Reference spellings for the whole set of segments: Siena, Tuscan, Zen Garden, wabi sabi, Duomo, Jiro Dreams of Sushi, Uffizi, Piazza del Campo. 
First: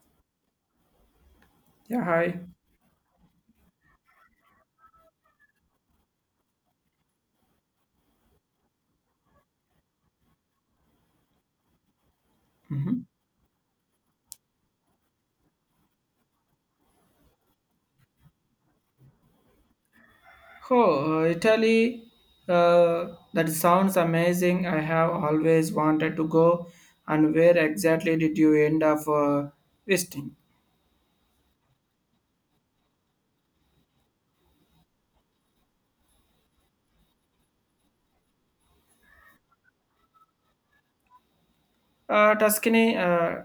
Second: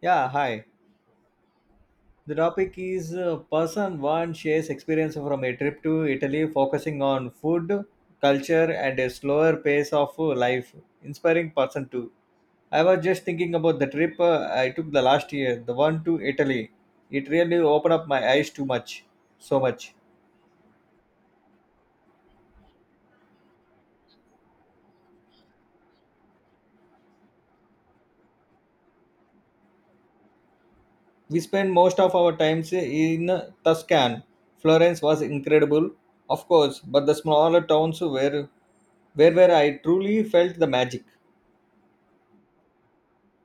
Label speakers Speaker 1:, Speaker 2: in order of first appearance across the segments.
Speaker 1: Yeah, hi.
Speaker 2: Yeah,
Speaker 1: The
Speaker 2: hi.
Speaker 1: topic is person one shares experience from a trip to Italy, focusing on food, culture, and a slower pace of life. Inspiring person two. I
Speaker 2: Hmm.
Speaker 1: was just thinking about the trip I took the last year, the one to Italy. It really opened up my eyes too much, so much.
Speaker 2: Oh, Italy, uh, that sounds amazing. I have always wanted to go. And where exactly did you end up visiting?
Speaker 1: We spent most of our times in Tuscan. Florence was incredible, of course, but the smaller towns were where I truly felt the magic.
Speaker 2: Tuscany,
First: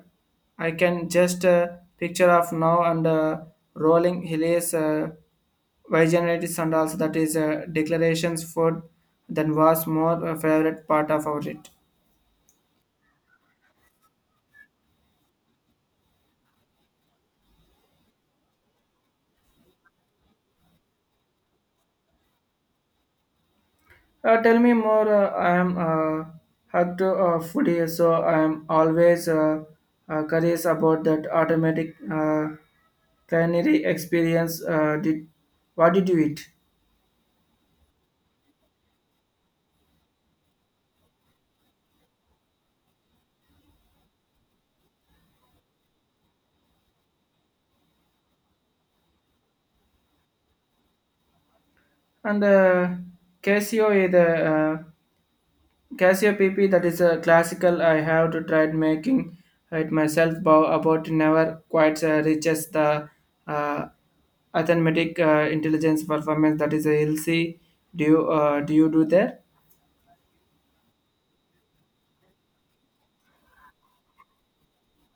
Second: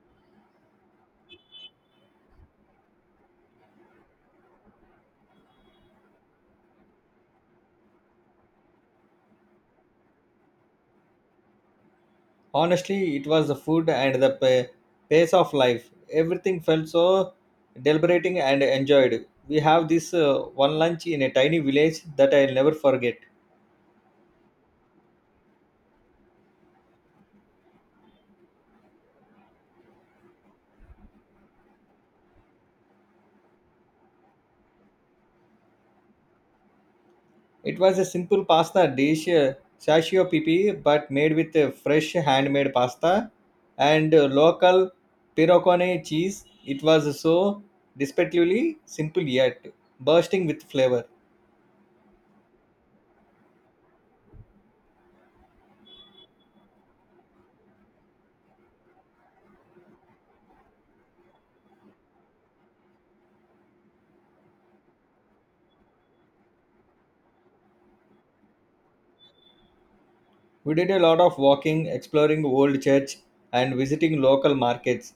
Speaker 2: I can just picture of now and rolling hills, vegetables and also that is declarations food. That was more favorite part of our trip.
Speaker 1: Honestly, it was the food and the pace of life. Everything felt so deliberating and enjoyed. We have this one lunch in a tiny village that I'll never forget.
Speaker 2: Tell me more. I am hugged foodie, so I am always curious about that automatic culinary experience. Did what did you eat?
Speaker 1: It was a simple pasta dish, sashio pipi, but made with fresh handmade pasta and local pirocone cheese. It was so despectively simple yet bursting with flavor.
Speaker 2: And Casio is a uh, Casio PP. That is a classical. I have to try making it myself. But about never quite reaches the uh, arithmetic intelligence performance. That is a LC. Do you do there?
Speaker 1: We did a lot of walking, exploring old church and visiting local markets.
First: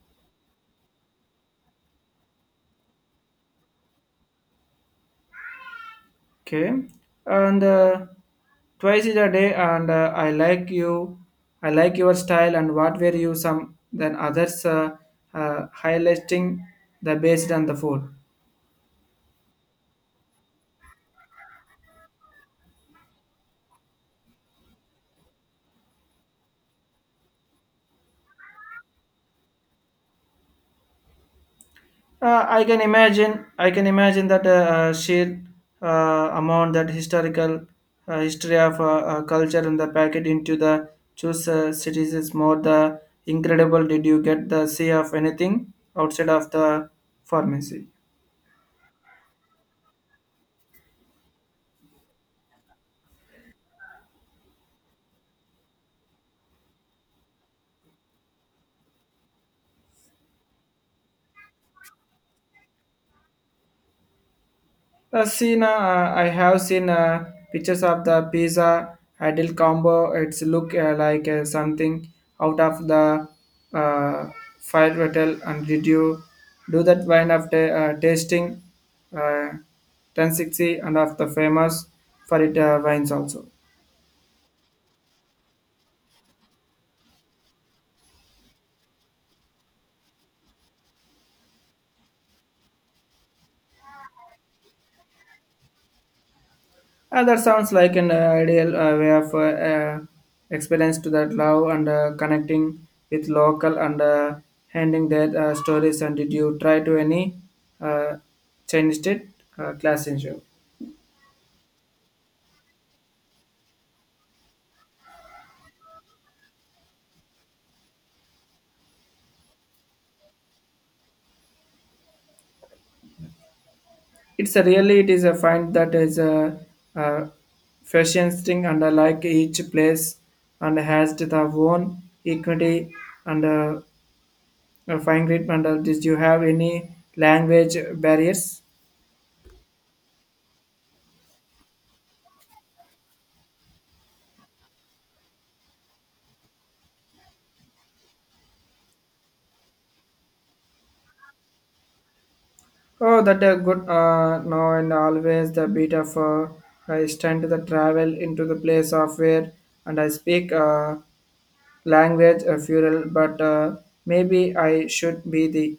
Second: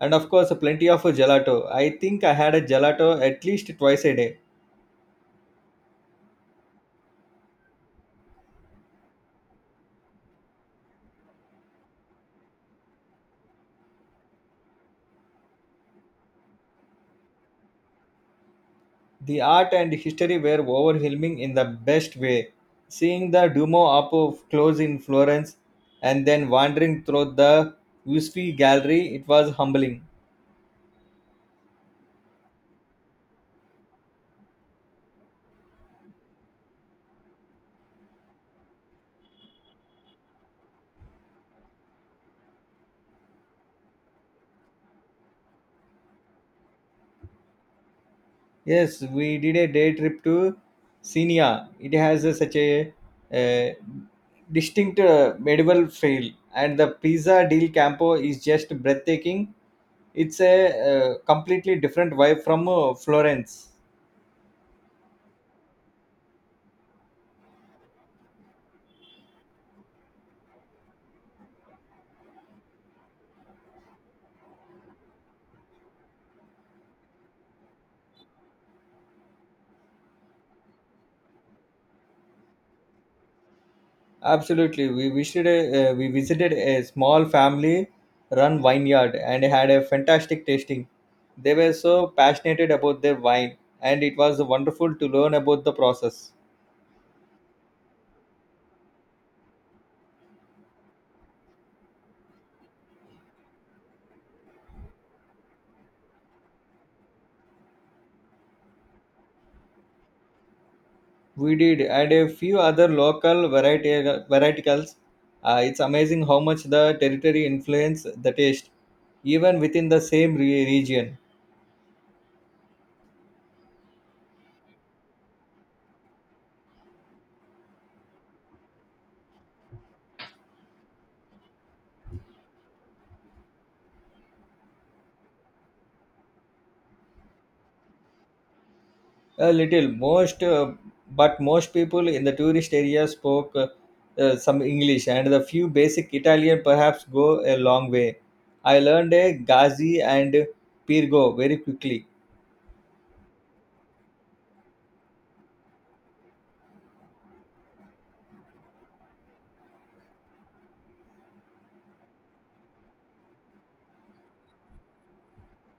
Speaker 1: And of course, plenty of gelato. I think I had a gelato at least twice a day.
Speaker 2: Okay, and twice in a day, and I like you, I like your style, and what were you some than others highlighting the based on the food.
Speaker 1: The art and history were overwhelming in the best way. Seeing the Duomo close in Florence and then wandering through the Usfi gallery, it was humbling.
Speaker 2: I can imagine that sheer amount that historical history of culture and the packet into the choose cities is more the incredible. Did you get the see of anything outside of the pharmacy?
Speaker 1: Yes, we did a day trip to Senia. It has a, such a, uh distinct medieval feel, and the Pizza del Campo is just breathtaking. It's a completely different vibe from Florence.
Speaker 2: Seen, I have seen pictures of the pizza ideal combo. It's look like something out of the uh, fire hotel. And did you do that wine of tasting uh, 1060 and of the famous for it wines also?
Speaker 1: Absolutely, we visited a small family-run vineyard and had a fantastic tasting. They were so passionate about their wine, and it was wonderful to learn about the process.
Speaker 2: That sounds like an ideal way of experience to that love and connecting with local and handing their stories. And did you try to any uh, changed it class in show?
Speaker 1: We did, and a few other local variety varieticals. It's amazing how much the territory influence the taste, even within the same region.
Speaker 2: It's a really it is a find that is a fascinating and I like each place and has the own equity and fine grid. And did you have any language barriers?
Speaker 1: A little, most, but most people in the tourist area spoke some English, and the few basic Italian perhaps go a long way. I learned a Gazi and Pirgo very quickly.
Speaker 2: Oh, that a good now and always the beat of I stand to the travel into the place of where and I speak language fural, but maybe I should be the.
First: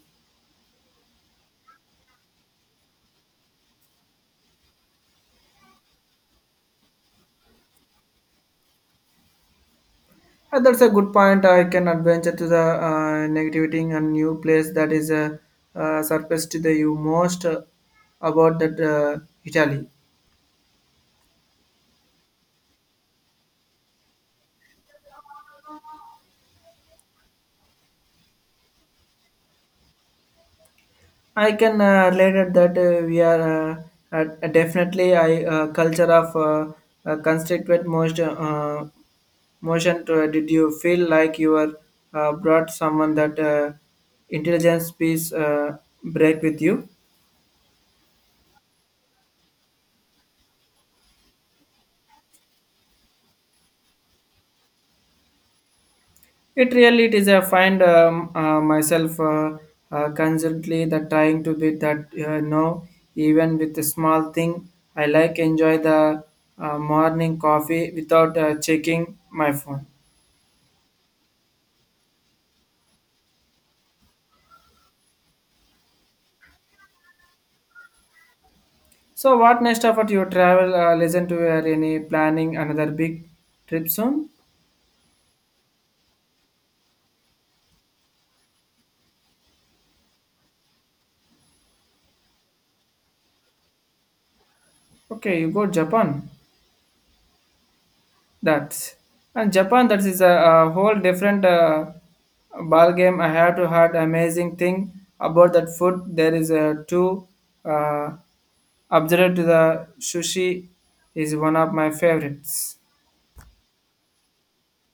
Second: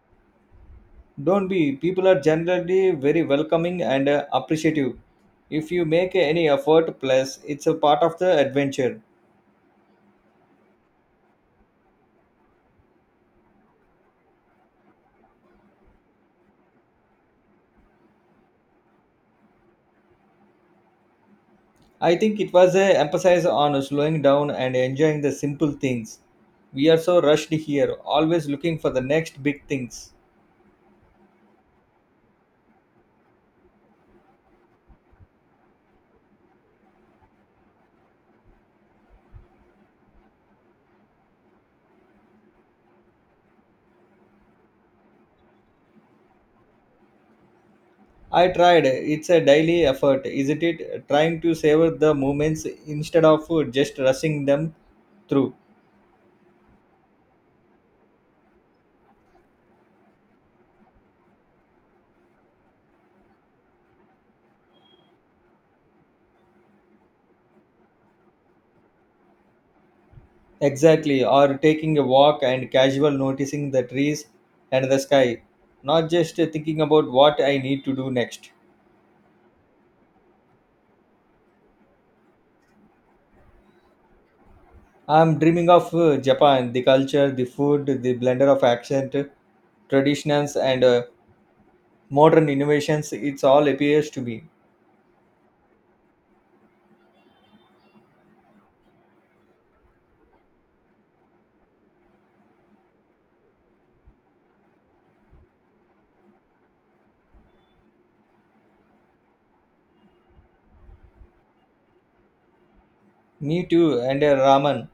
Speaker 1: Don't be. People are generally very welcoming and appreciative. If you make any effort, plus it's a part of the adventure.
Speaker 2: That's a good point. I can adventure to the negativity and new place that is surface to the you most about that Italy.
Speaker 1: I think it was a emphasis on slowing down and enjoying the simple things. We are so rushed here, always looking for the next big things.
Speaker 2: I can relate at that we are definitely a culture of constituent most motion. To, did you feel like you were brought someone that intelligence piece break with you?
Speaker 1: I tried. It's a daily effort, isn't it? Trying to savor the moments instead of just rushing them through.
Speaker 2: It really it is I find myself constantly that trying to be that no even with a small thing I like enjoy the morning coffee without checking my phone.
Speaker 1: Exactly, or taking a walk and casual noticing the trees and the sky, not just thinking about what I need to do next.
Speaker 2: So, what next about your travel? Listen to your any planning another big trip soon?
Speaker 1: I'm dreaming of Japan, the culture, the food, the blender of accent, traditions, and modern innovations. It's all appears to me.
Speaker 2: Okay, you go Japan. That's and Japan. That is a whole different ball game. I have to heard amazing thing about that food. There is a two uh, observed to the sushi is one of my favorites.
Speaker 1: Me too, and ramen.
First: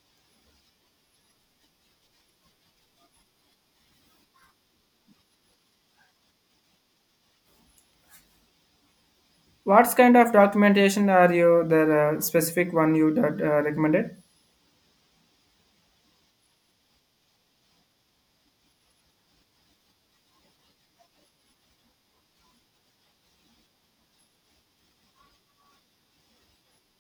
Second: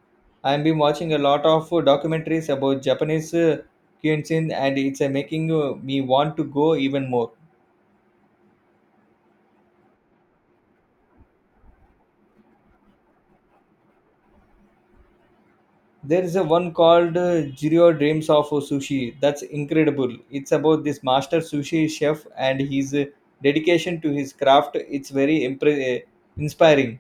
Speaker 1: I've been watching a lot of documentaries about Japanese cuisine, and it's making me want to go even more.
Speaker 2: What kind of documentation are you the specific one you that recommended?
Speaker 1: There is a one called Jiro Dreams of Sushi. That's incredible. It's about this master sushi chef and his dedication to his craft. It's very inspiring.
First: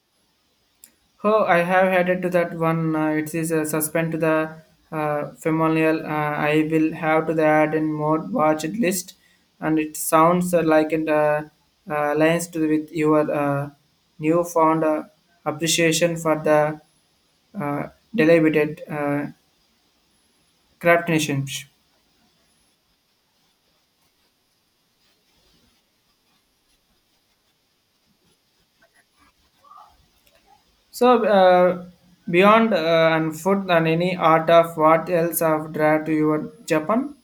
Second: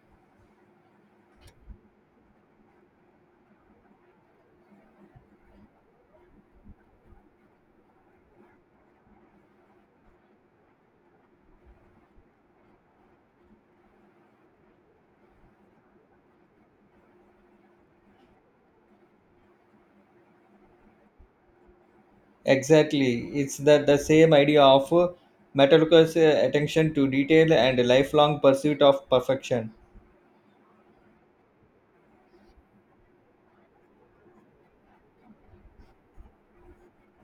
Speaker 2: Oh, I have headed to that one. It is a suspend to the familial. I will have to add in more watched list, and it sounds like it aligns to with your newfound appreciation for the uh, deliberated craft nations.
Speaker 1: Exactly. It's the same idea of Metallica's attention to detail and lifelong pursuit of perfection.
Speaker 2: So beyond and food and any art of what else have drawn to your Japan?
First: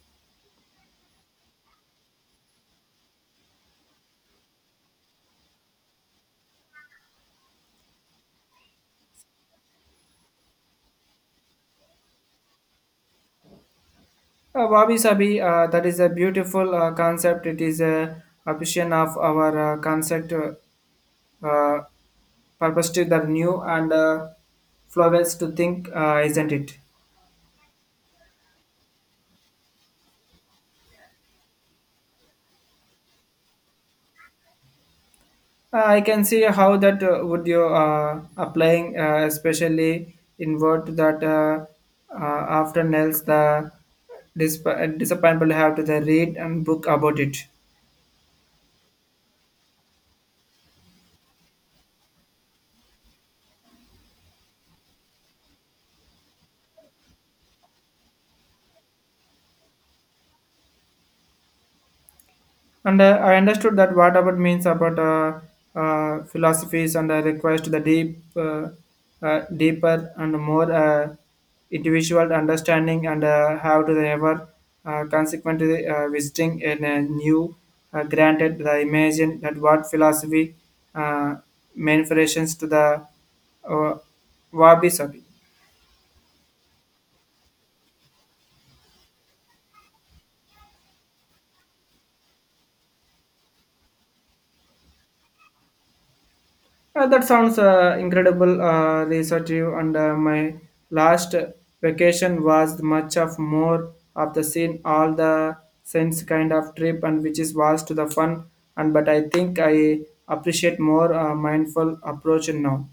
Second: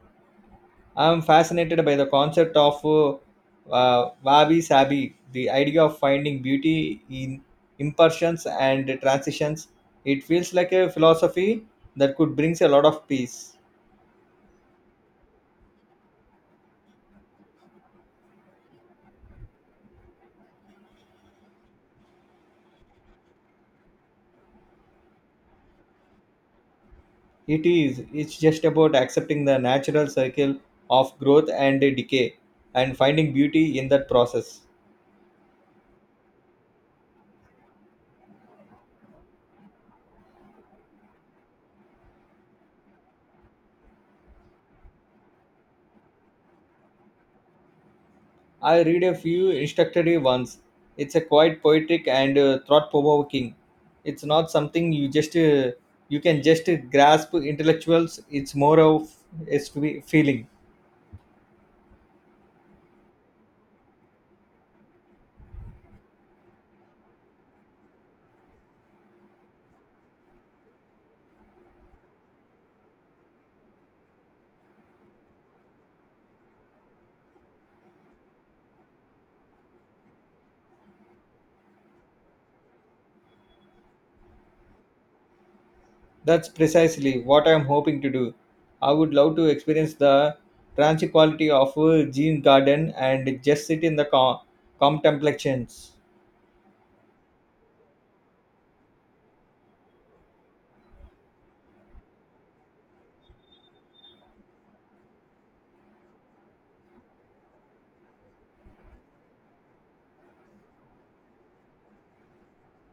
Speaker 1: I'm fascinated by the concept of wabi sabi, the idea of finding beauty in imperfections and transitions. It feels like a philosophy that could bring a lot of peace.
Speaker 2: Wabi Sabi, that is a beautiful concept. It is a vision of our concept, uh, purpose to the new and flowers to think, isn't it?
Speaker 1: It is. It's just about accepting the natural cycle of growth and decay and finding beauty in that process.
Speaker 2: I can see how that would you applying, especially in word that uh, after nails the disp- disappointment have to the read and book about it.
Speaker 1: I read a few introductory ones. It's a quite poetic and thought-provoking. It's not something you can just grasp intellectuals. It's more of a feeling.
Speaker 2: And I understood that what about means about philosophies and I request the deep, deeper and more individual understanding and how to they ever consequently visiting in a new granted the imagine that what philosophy uh, manifestations to the uh, wabi sabi.
Speaker 1: That's precisely what I'm hoping to do. I would love to experience the tranquility quality of Gene Garden and just sit in the contemplations.
Speaker 2: That sounds incredible, researchive. And my last vacation was much of more of the scene, all the sense kind of trip, and which is was to the fun. And but I think I appreciate more mindful approach now.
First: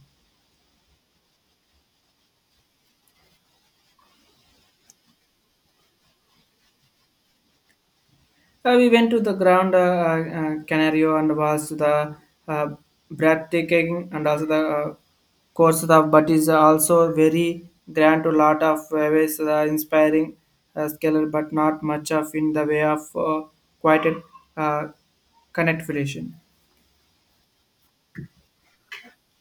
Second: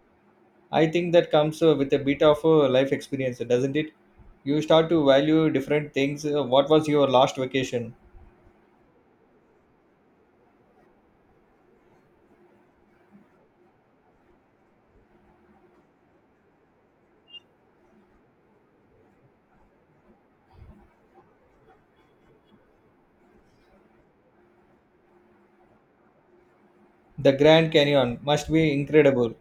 Speaker 1: I think that comes with a bit of life experience, doesn't it? You start to value different things. What was your last vacation?
Speaker 2: We went to the ground, Canario and was the uh, breathtaking and also the course of but is also very grand to lot of ways the inspiring scalar but not much of in the way of quite a uh, connect relation.
Speaker 1: The Grand Canyon must be incredible.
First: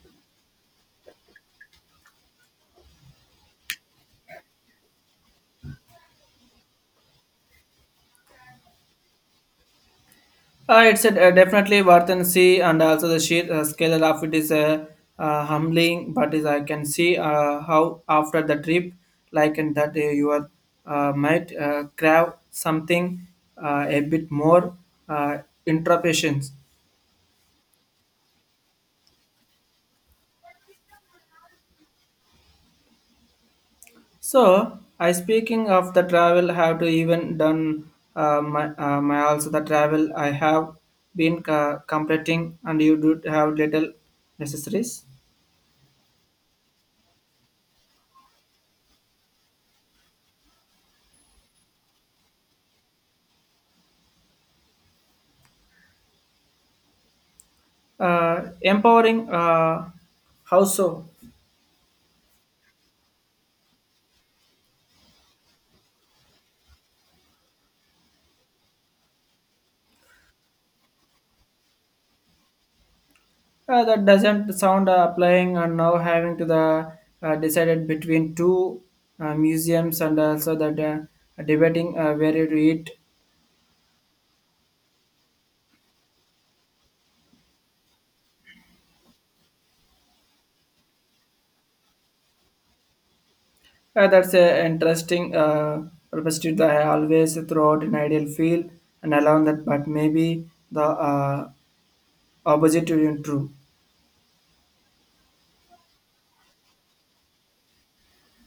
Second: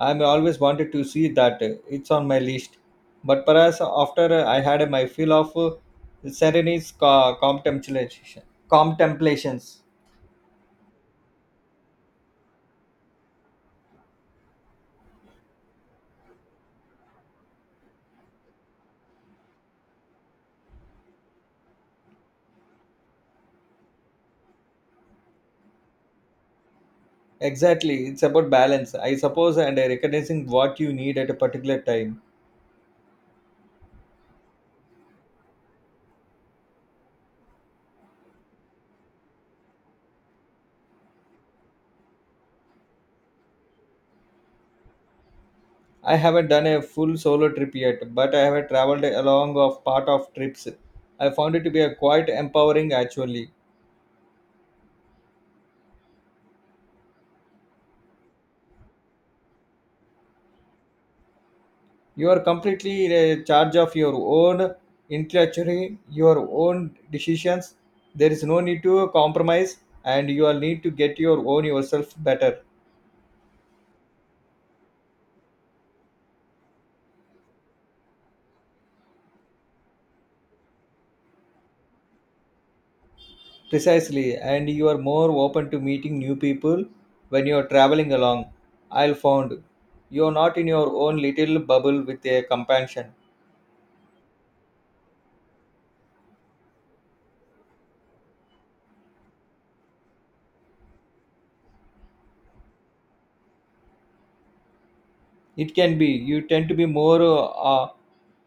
Speaker 1: I'm always wanted to see that. It's on my list. But perhaps after I had my fill of Serene's contemplations.
Speaker 2: It's a, definitely worth and see, and also the sheer scale of it is humbling. But is I can see how after the trip, like and that you are might crave something a bit more uh, interpretations.
Speaker 1: Exactly. It's about balance, I suppose, and recognizing what you need at a particular time.
Speaker 2: So I speaking of the travel, have to even done my also the travel I have been completing, and you do have little necessaries.
Speaker 1: I haven't done a full solo trip yet, but I have traveled along of part of trips. I found it to be a quite empowering actually.
Speaker 2: Empowering how so
Speaker 1: You are completely in charge of your own intellectually your own decisions. There is no need to compromise, and you all need to get your own yourself better.
Speaker 2: that doesn't sound applying and now having to the decided between two museums and also that debating where to eat
Speaker 1: Precisely, and you are more open to meeting new people when you are traveling along. I'll found you are not in your own little bubble with a companion.
Speaker 2: that's an interesting perspective that I always throughout an ideal field and allow that but maybe the opposite isn't true.
Speaker 1: It can be you tend to be more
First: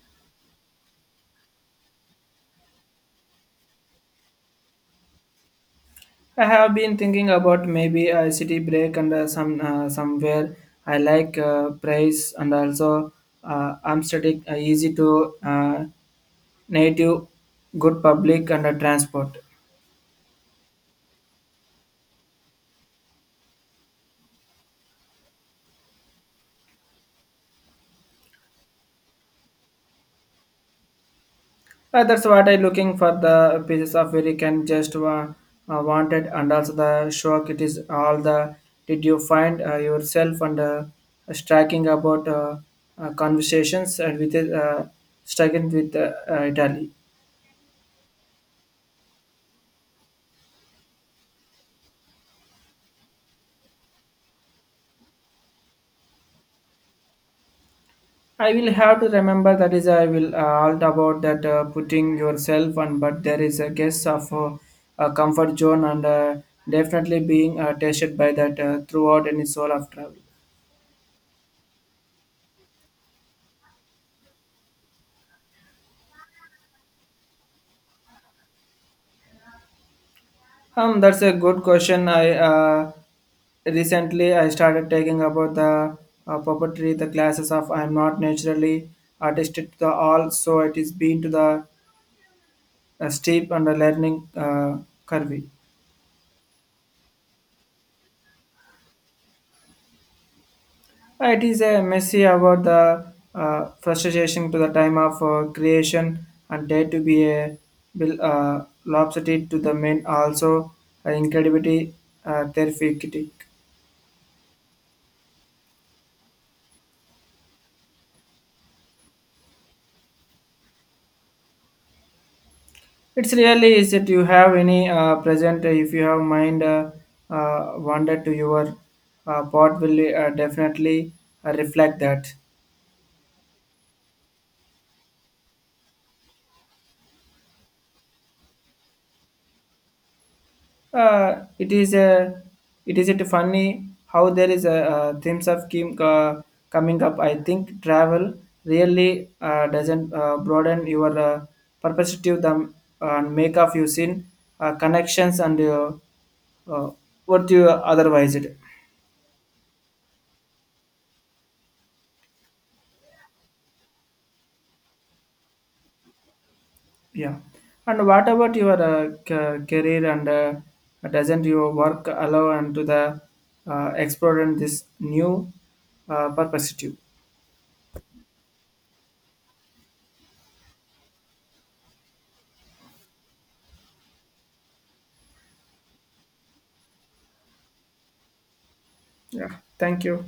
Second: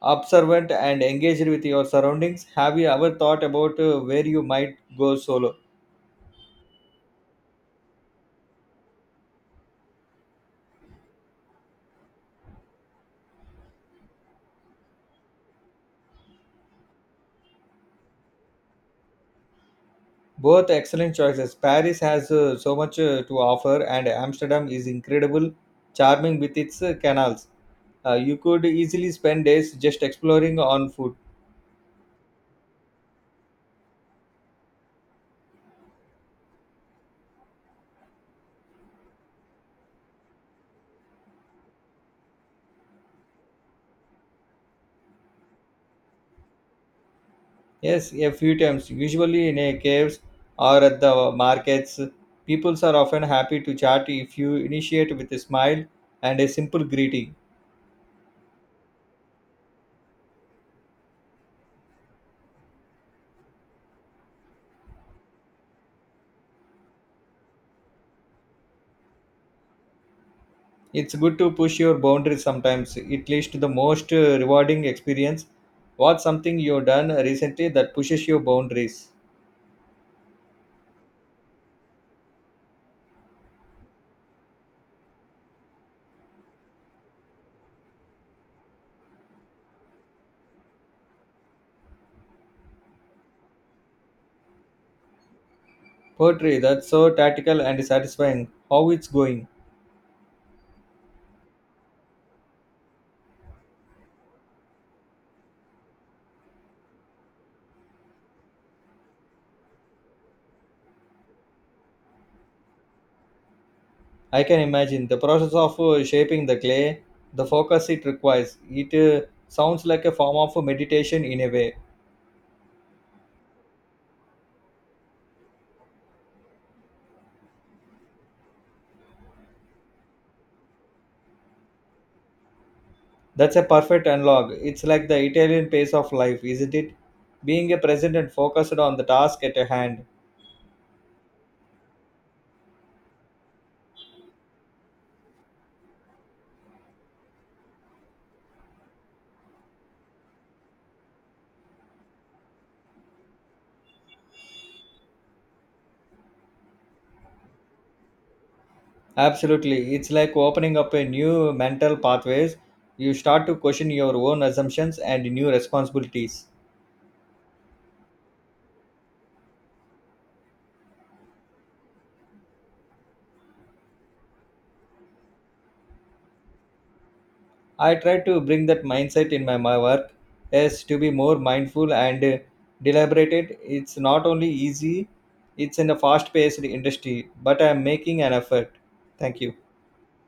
Speaker 1: observant and engaged with your surroundings. Have you ever thought about where you might go solo?
Speaker 2: I have been thinking about maybe a city break and somewhere I like price and also Amsterdam easy to native good public and transport.
Speaker 1: Both excellent choices. Paris has so much to offer, and Amsterdam is incredible, charming with its canals. You could easily spend days just exploring on foot.
Speaker 2: That's what I looking for the pieces of where you can just wanted and also the shock it is all the did you find yourself and striking about conversations and with striking with Italy.
Speaker 1: Yes, a few times, usually in a caves or at the markets. Peoples are often happy to chat if you initiate with a smile and a simple greeting.
Speaker 2: I will have to remember that is I will all about that putting yourself on but there is a guess of a comfort zone and definitely being tested by that throughout any soul of travel.
Speaker 1: It's good to push your boundaries sometimes. It leads to the most rewarding experience. What's something you've done recently that pushes your boundaries?
Speaker 2: That's a good question. I Recently I started taking about the puppetry, the classes of I am not naturally artistic to the all, so it is been to the steep and the learning curve.
Speaker 1: Poetry that's so tactical and satisfying. How it's going?
Speaker 2: It is a messy about the frustration to the time of creation and dare to be a lopsided to the men also incredibly therapeutic.
Speaker 1: I can imagine the process of shaping the clay, the focus it requires. It sounds like a form of meditation in a way.
Speaker 2: It's really is that you have any present if you have mind wander to your pot will definitely reflect that.
Speaker 1: That's a perfect analog. It's like the Italian pace of life, isn't it? Being a present and focused on the task at hand.
Speaker 2: It is a it is it funny how there is a themes of keep coming up. I think travel really doesn't broaden your perspective them and make of you seen connections and uh, what you otherwise it.
Speaker 1: Absolutely. It's like opening up a new mental pathways. You start to question your own assumptions and new responsibilities.
Speaker 2: Yeah. And what about your career and doesn't your work allow and to the exploring this new perspective?
Speaker 1: I try to bring that mindset in my work as to be more mindful and deliberated. It's not only easy, it's in a fast paced industry, but I'm making an effort. Thank
Speaker 2: Yeah.
Speaker 1: you.
Speaker 2: Thank you.